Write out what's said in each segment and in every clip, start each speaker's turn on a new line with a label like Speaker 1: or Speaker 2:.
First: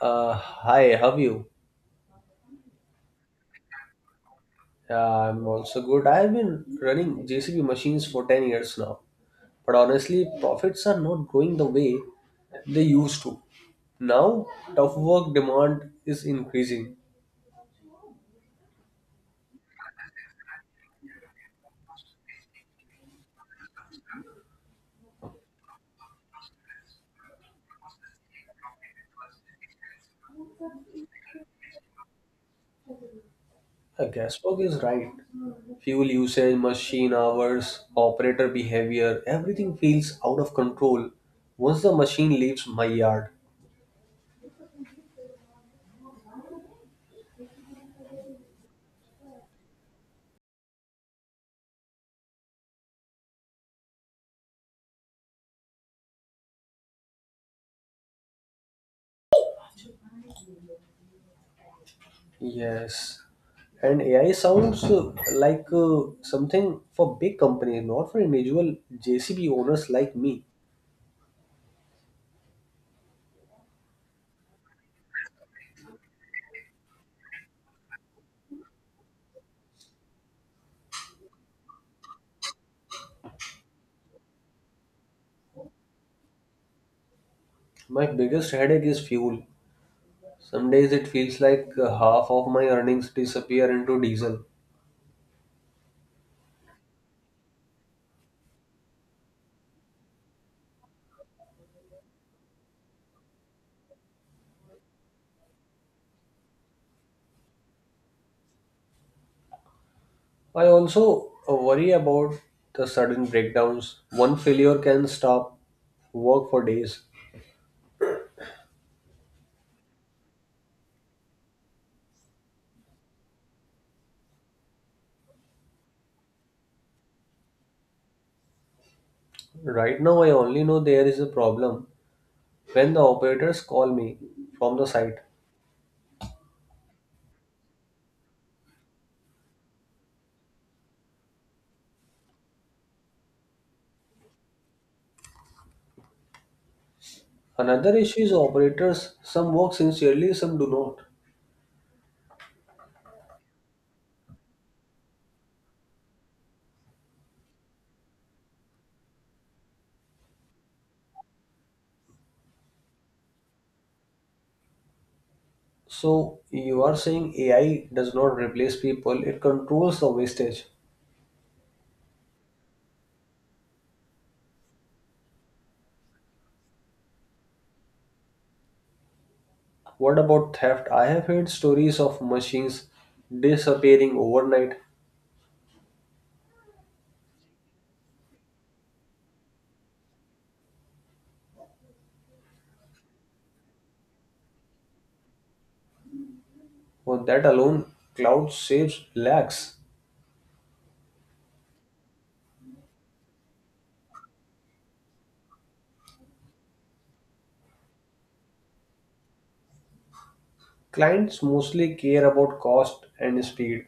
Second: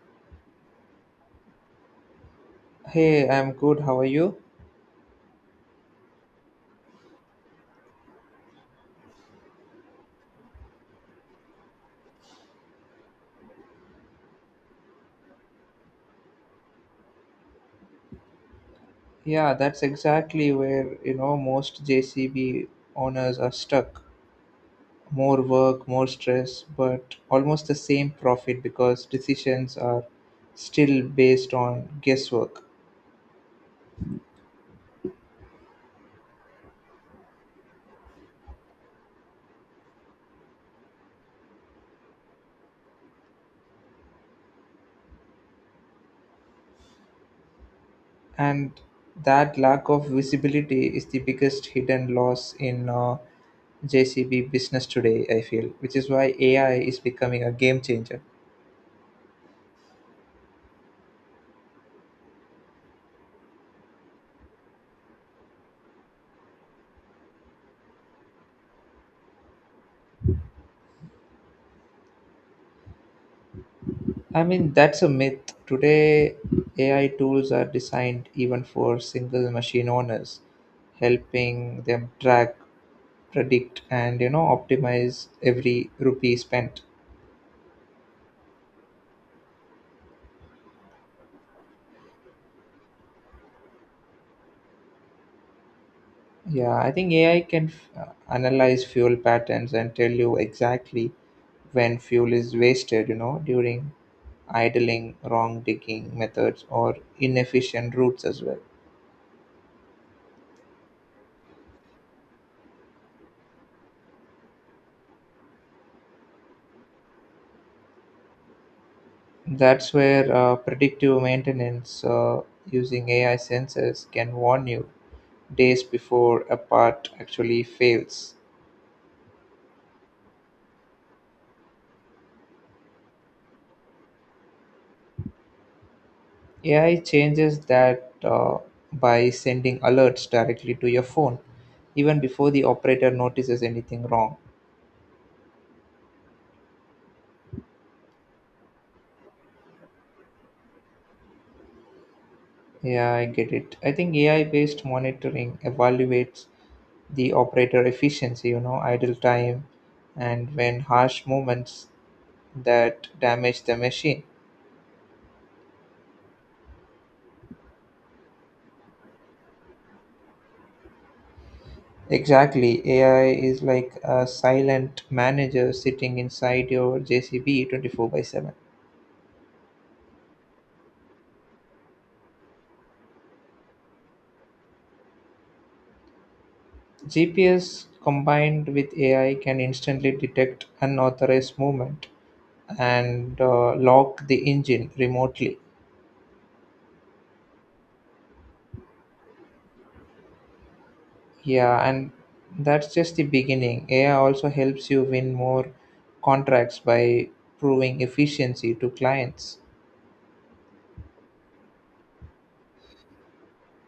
Speaker 1: Hi, how are you?
Speaker 2: Hey, I'm good. How are you?
Speaker 1: Uh, I'm also good. I've been running JCB machines for 10 years now, but honestly, profits are not growing the way they used to. Now, tough work demand is increasing.
Speaker 2: Yeah, that's exactly where, you know, most JCB owners are stuck. More work, more stress, but almost the same profit because decisions are still based on guesswork.
Speaker 1: Guesswork is right. Fuel usage, machine hours, operator behavior, everything feels out of control once the machine leaves my yard.
Speaker 2: And that lack of visibility is the biggest hidden loss in JCB business today, I feel, which is why AI is becoming a game changer.
Speaker 1: Yes. And AI sounds like something for big companies, not for individual JCB owners like me.
Speaker 2: I mean, that's a myth. Today, AI tools are designed even for single machine owners, helping them track, predict, and you know optimize every rupee spent.
Speaker 1: My biggest headache is fuel. Some days it feels like half of my earnings disappear into diesel.
Speaker 2: Yeah, I think AI can analyze fuel patterns and tell you exactly when fuel is wasted. You know, during idling, wrong digging methods, or inefficient routes as well.
Speaker 1: I also worry about the sudden breakdowns. One failure can stop work for days.
Speaker 2: That's where predictive maintenance using AI sensors can warn you days before a part actually fails.
Speaker 1: Right now, I only know there is a problem when the operators call me from the site.
Speaker 2: AI changes that by sending alerts directly to your phone, even before the operator notices anything wrong.
Speaker 1: Another issue is operators. Some work sincerely, some do not.
Speaker 2: Yeah, I get it. I think AI based monitoring evaluates the operator efficiency, you know, idle time, and when harsh movements that damage the machine.
Speaker 1: So you are saying AI does not replace people, it controls the wastage.
Speaker 2: Exactly. AI is like a silent manager sitting inside your JCB 24 by 7.
Speaker 1: What about theft? I have heard stories of machines disappearing overnight.
Speaker 2: GPS combined with AI can instantly detect unauthorized movement and lock the engine remotely.
Speaker 1: For that alone, cloud saves lakhs.
Speaker 2: Yeah, and that's just the beginning. AI also helps you win more contracts by proving efficiency to clients.
Speaker 1: Clients mostly care about cost and speed.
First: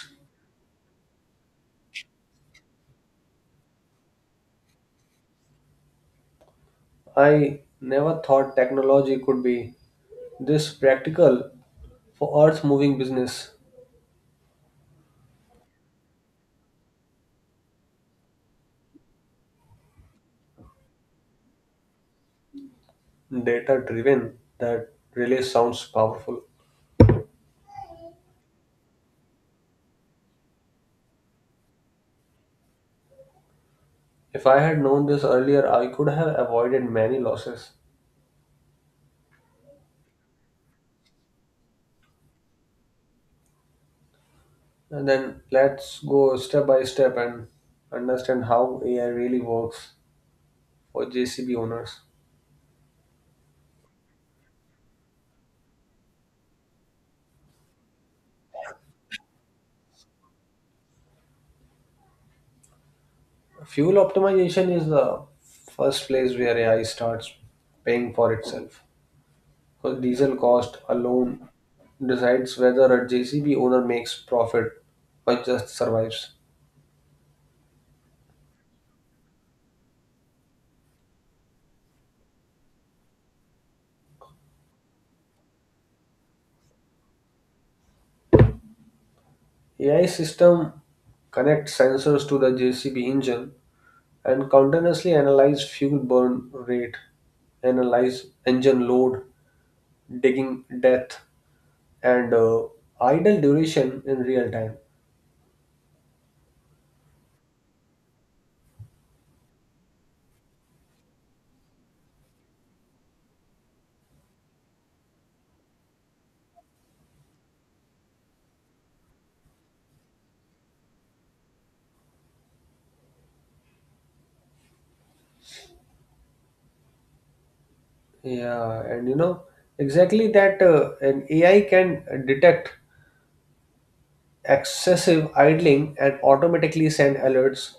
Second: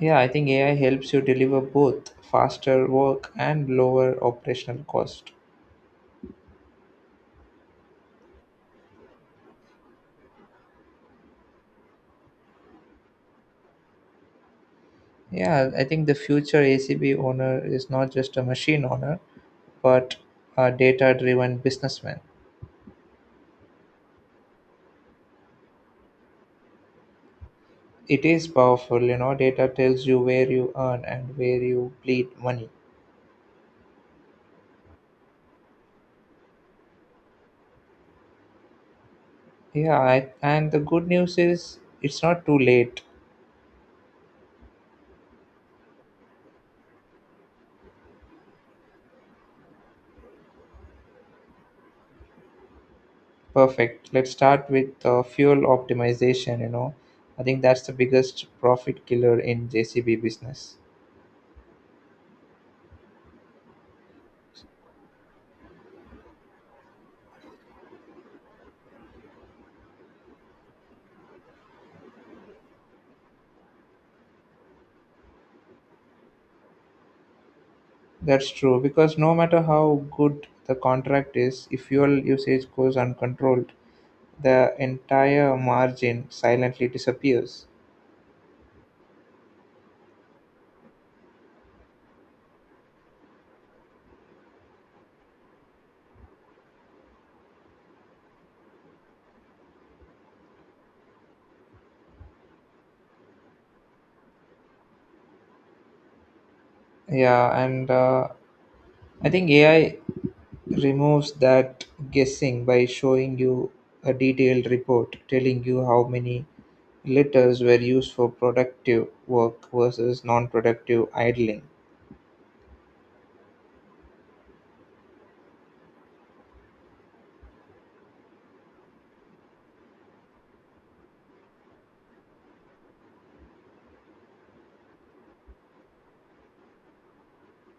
Speaker 2: Yeah, I think AI helps you deliver both faster work and lower operational cost.
Speaker 1: I never thought technology could be this practical for earth moving business.
Speaker 2: Yeah, I think the future ACB owner is not just a machine owner, but a data driven businessman.
Speaker 1: Data driven, that really sounds powerful.
Speaker 2: It is powerful, you know, data tells you where you earn and where you bleed money.
Speaker 1: If I had known this earlier, I could have avoided many losses.
Speaker 2: Yeah, I, and the good news is it's not too late.
Speaker 1: And then let's go step by step and understand how AI really works for JCB owners.
Speaker 2: Perfect. Let's start with fuel optimization, you know. I think that's the biggest profit killer in JCB business.
Speaker 1: Fuel optimization is the first place where AI starts paying for itself. So diesel cost alone decides whether a JCB owner makes profit or just survives.
Speaker 2: That's true because no matter how good the contract is, if fuel usage goes uncontrolled, the entire margin silently disappears.
Speaker 1: AI system connects sensors to the JCB engine and continuously analyze fuel burn rate, analyze engine load, digging depth, and idle duration in real time.
Speaker 2: Yeah, and I think AI removes that guessing by showing you a detailed report telling you how many liters were used for productive work versus non productive idling.
Speaker 1: Yeah, and you know exactly that an AI can detect excessive idling and automatically send alerts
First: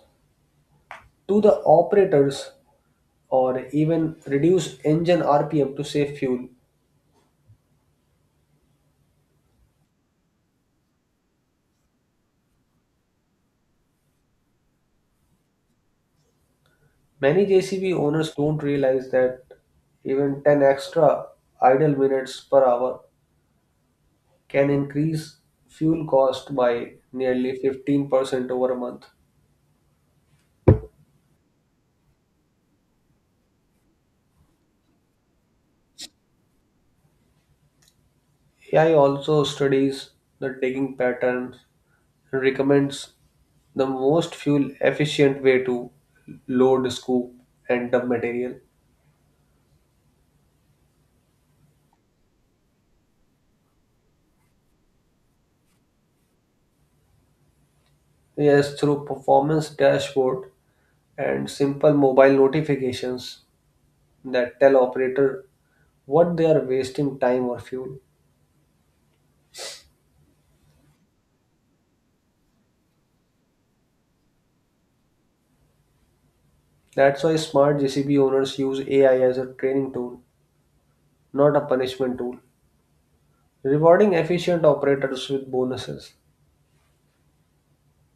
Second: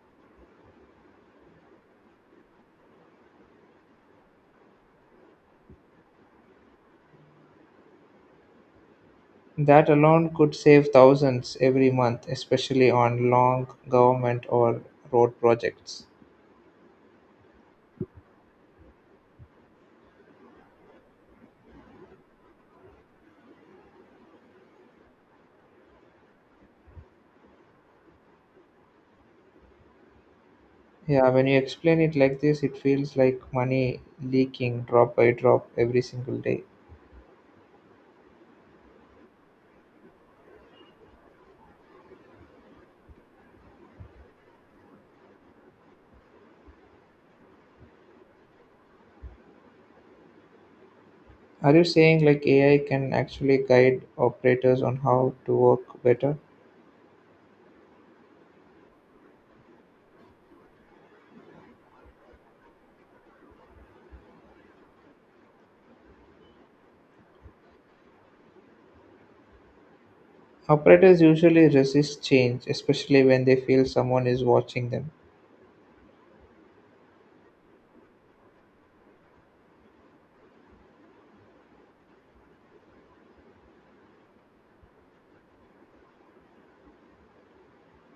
Speaker 1: to the operators or even reduce engine RPM to save fuel.
Speaker 2: That alone could save thousands every month, especially on long government or road projects.
Speaker 1: Many JCB owners don't realize that even 10 extra idle minutes per hour can increase fuel cost by nearly 15% over a month.
Speaker 2: Yeah, when you explain it like this, it feels like money leaking drop by drop every single day.
Speaker 1: AI also studies the digging patterns and recommends the most fuel efficient way to load, scoop, and dump material.
Speaker 2: Are you saying like AI can actually guide operators on how to work better?
Speaker 1: Yes, through performance dashboard and simple mobile notifications that tell operator what they are wasting time or fuel.
Speaker 2: Operators usually resist change, especially when they feel someone is watching them.
Speaker 1: That's why smart JCB owners use AI as a training tool, not a punishment tool, rewarding efficient operators with bonuses.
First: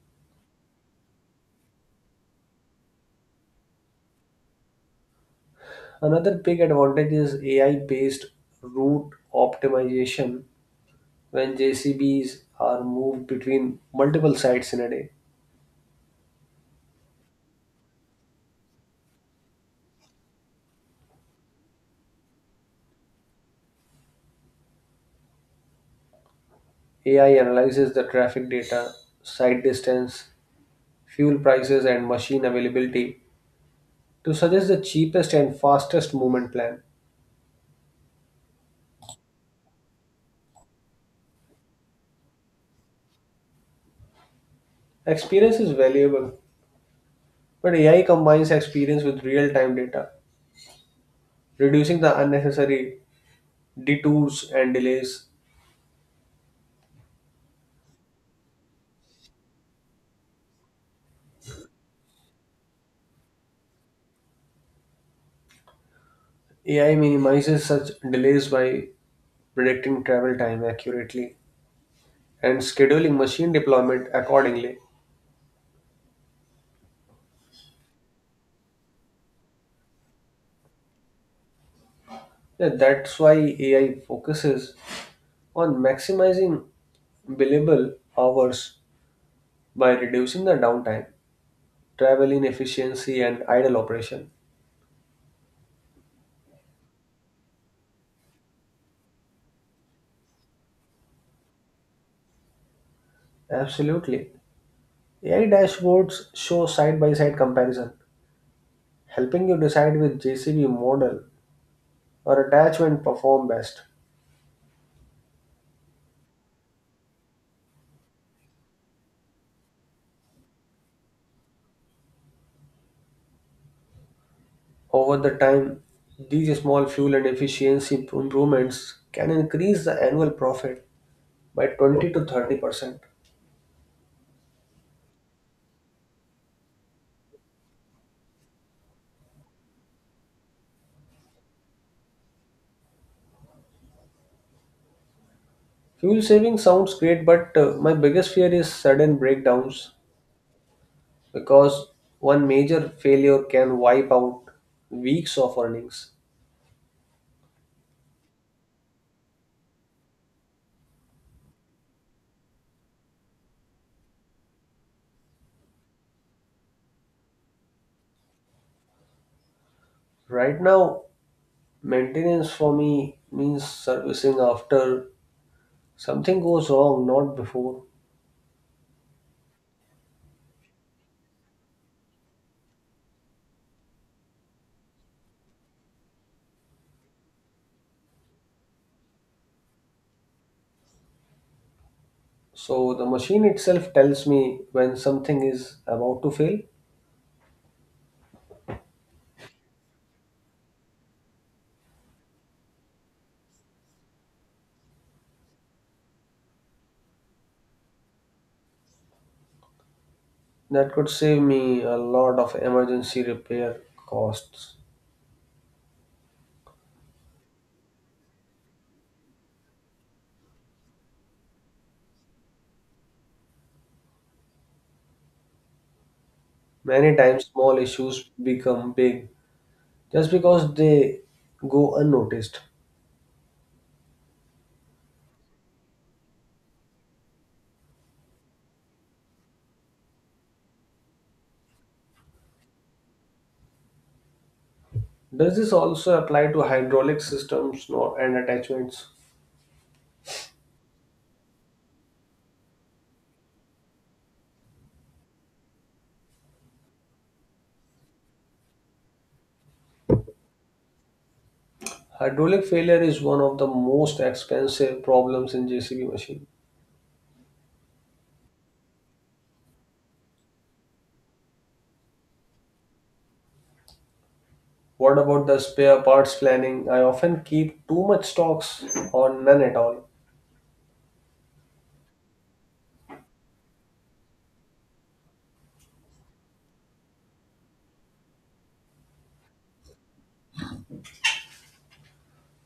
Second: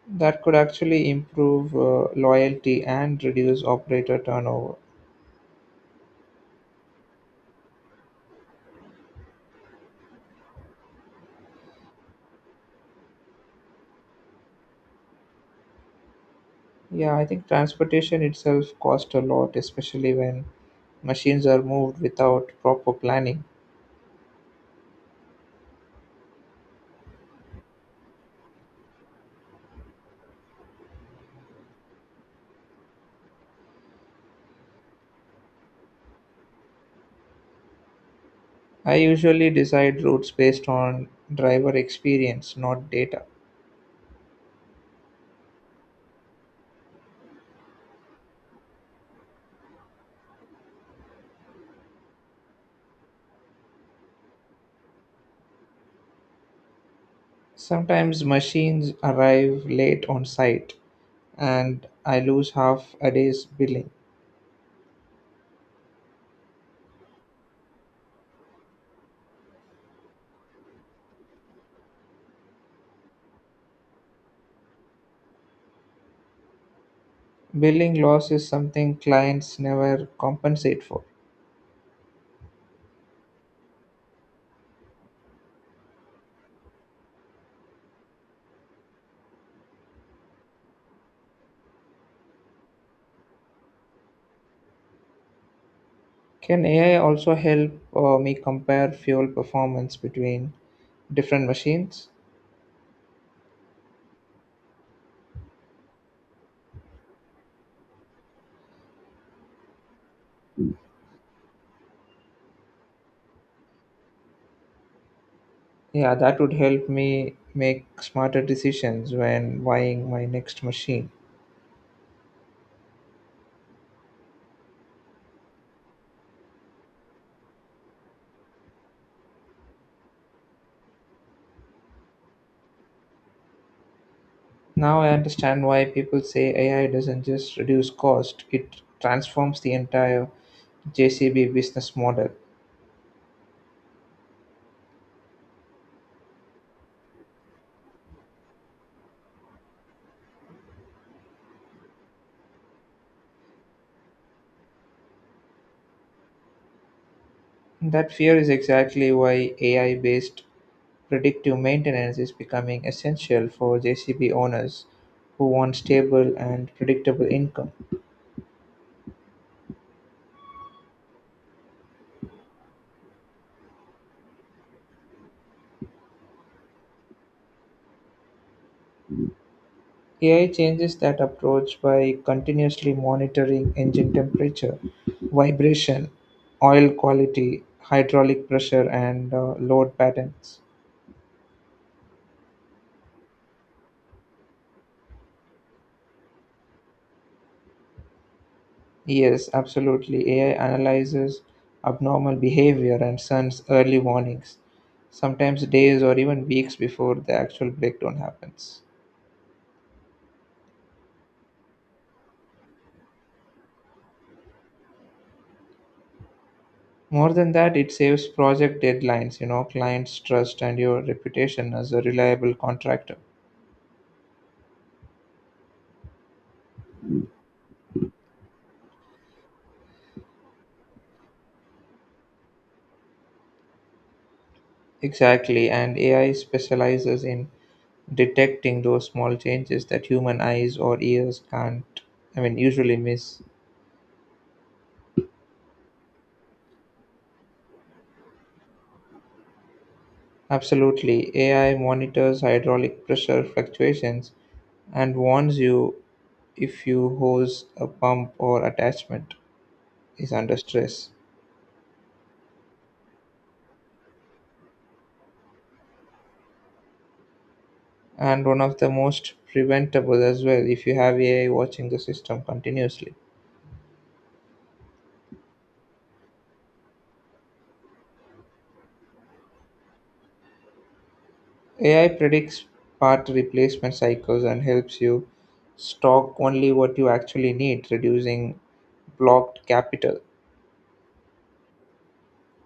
Speaker 2: That could actually improve loyalty and reduce operator turnover.
Speaker 1: Another big advantage is AI based route optimization when JCBs are moved between multiple sites in a day.
Speaker 2: Yeah, I think transportation itself costs a lot, especially when machines are moved without proper planning.
Speaker 1: AI analyzes the traffic data, site distance, fuel prices, and machine availability to suggest the cheapest and fastest movement plan.
Speaker 2: I usually decide routes based on driver experience, not data.
Speaker 1: Experience is valuable, but AI combines experience with real time data reducing the unnecessary detours and delays.
Speaker 2: Sometimes machines arrive late on site, and I lose half a day's billing.
Speaker 1: AI minimizes such delays by predicting travel time accurately and scheduling machine deployment accordingly.
Speaker 2: Billing loss is something clients never compensate for.
Speaker 1: Yeah, that's why AI focuses on maximizing billable hours by reducing the downtime, travel inefficiency, and idle operation.
Speaker 2: Can AI also help me compare fuel performance between different machines?
Speaker 1: Absolutely. AI dashboards show side by side comparison, helping you decide which JCB model or attachment perform best.
Speaker 2: Yeah, that would help me make smarter decisions when buying my next machine.
Speaker 1: Over the time, these small fuel and efficiency improvements can increase the annual profit by 20 to 30%.
Speaker 2: Now I understand why people say AI doesn't just reduce cost, it transforms the entire JCB business model.
Speaker 1: Fuel saving sounds great, but my biggest fear is sudden breakdowns because one major failure can wipe out weeks of earnings.
Speaker 2: That fear is exactly why AI based predictive maintenance is becoming essential for JCB owners who want stable and predictable income.
Speaker 1: Right now, maintenance for me means servicing after something goes wrong, not before.
Speaker 2: AI changes that approach by continuously monitoring engine temperature, vibration, oil quality, hydraulic pressure, and load patterns.
Speaker 1: So the machine itself tells me when something is about to fail.
Speaker 2: Yes, absolutely. AI analyzes abnormal behavior and sends early warnings, sometimes days or even weeks before the actual breakdown happens.
Speaker 1: That could save me a lot of emergency repair costs.
Speaker 2: More than that, it saves project deadlines, you know, clients' trust, and your reputation as a reliable contractor.
Speaker 1: Many times, small issues become big just because they go unnoticed.
Speaker 2: Exactly, and AI specializes in detecting those small changes that human eyes or ears can't, I mean, usually miss.
Speaker 1: Does this also apply to hydraulic systems and attachments?
Speaker 2: Absolutely, AI monitors hydraulic pressure fluctuations and warns you if your hose, a pump, or attachment is under stress.
Speaker 1: Hydraulic failure is one of the most expensive problems in JCB machine.
Speaker 2: And one of the most preventable as well if you have AI watching the system continuously.
Speaker 1: What about the spare parts planning? I often keep too much stocks or none at all.
Speaker 2: AI predicts part replacement cycles and helps you stock only what you actually need, reducing blocked capital.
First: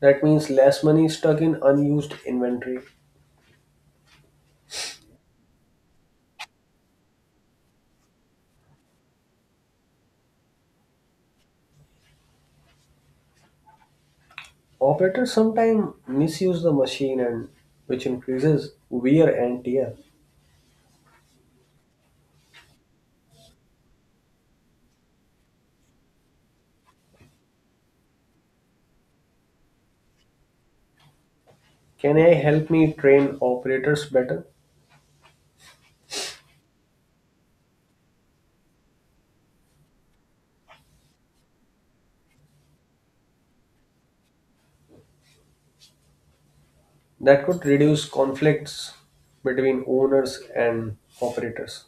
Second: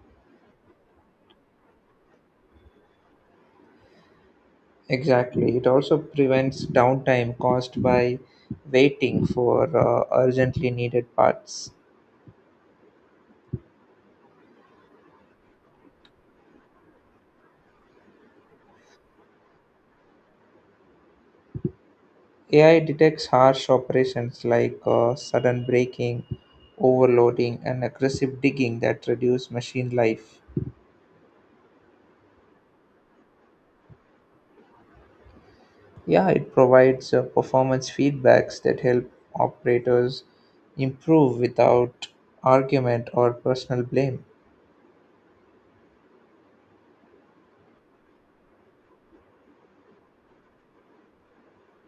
Speaker 1: That means less money stuck in unused inventory.
Speaker 2: Exactly. It also prevents downtime caused by waiting for urgently needed parts.
Speaker 1: Operators sometimes misuse the machine and which increases wear and tear.
Speaker 2: AI detects harsh operations like sudden braking, overloading, and aggressive digging that reduce machine life.
Speaker 1: Can AI help me train operators better?
Speaker 2: Yeah, it provides performance feedbacks that help operators improve without argument or personal blame.
Speaker 1: That could reduce conflicts between owners and operators.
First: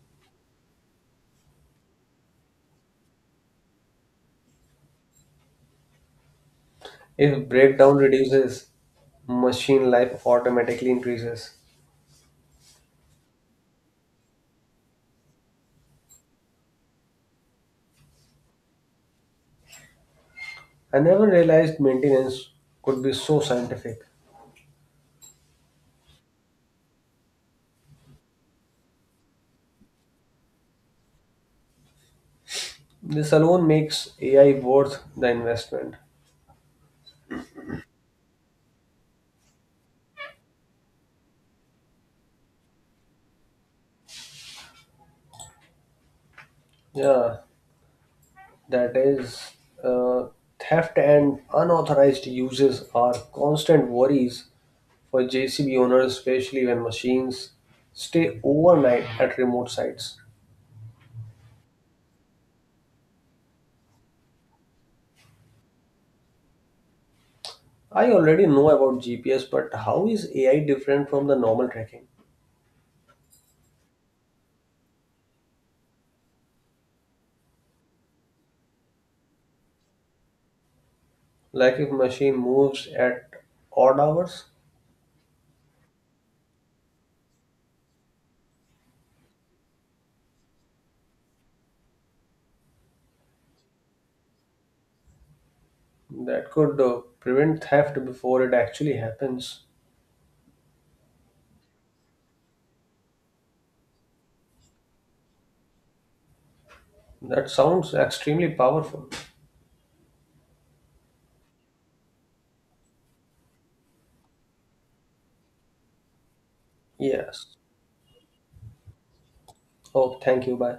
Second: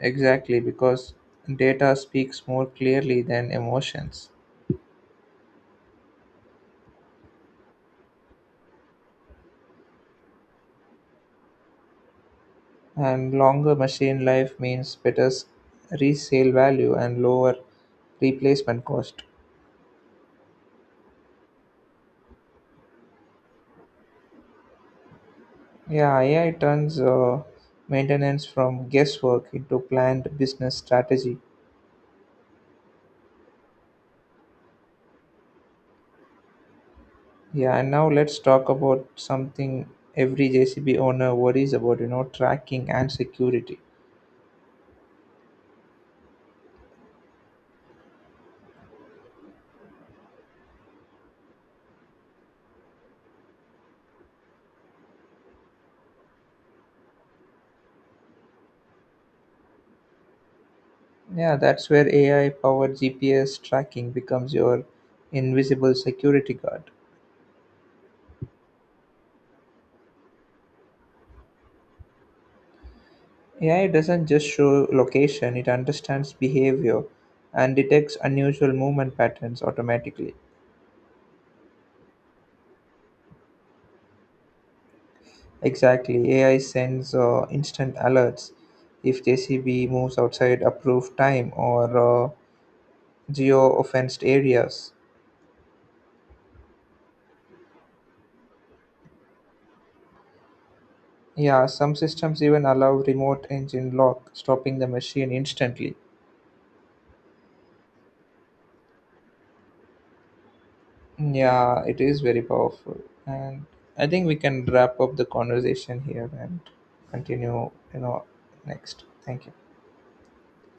Speaker 2: Exactly, because data speaks more clearly than emotions.
Speaker 1: If breakdown reduces, machine life automatically increases.
Speaker 2: And longer machine life means resale value and lower replacement cost.
Speaker 1: I never realized maintenance could be so scientific.
Speaker 2: Yeah, AI turns maintenance from guesswork into planned business strategy.
Speaker 1: This alone makes AI worth the investment.
Speaker 2: Yeah, and now let's talk about something every JCB owner worries about, you know, tracking and security.
Speaker 1: Yeah, that is uh, theft and unauthorized uses are constant worries for JCB owners, especially when machines stay overnight at remote sites.
Speaker 2: Yeah, that's where AI powered GPS tracking becomes your invisible security guard.
Speaker 1: I already know about GPS, but how is AI different from the normal tracking?
Speaker 2: AI doesn't just show location, it understands behavior and detects unusual movement patterns automatically.
Speaker 1: Like if machine moves at odd hours,
Speaker 2: Exactly, AI sends instant alerts if JCB moves outside approved time or uh, geo offensed areas.
Speaker 1: that could prevent theft before it actually happens.
Speaker 2: Yeah, some systems even allow remote engine lock, stopping the machine instantly.
Speaker 1: That sounds extremely powerful.
Speaker 2: Yeah, it is very powerful. And I think we can wrap up the conversation here and
Speaker 1: Yes.
Speaker 2: continue, you know, next. Thank you.
Speaker 1: Oh, thank you. Bye.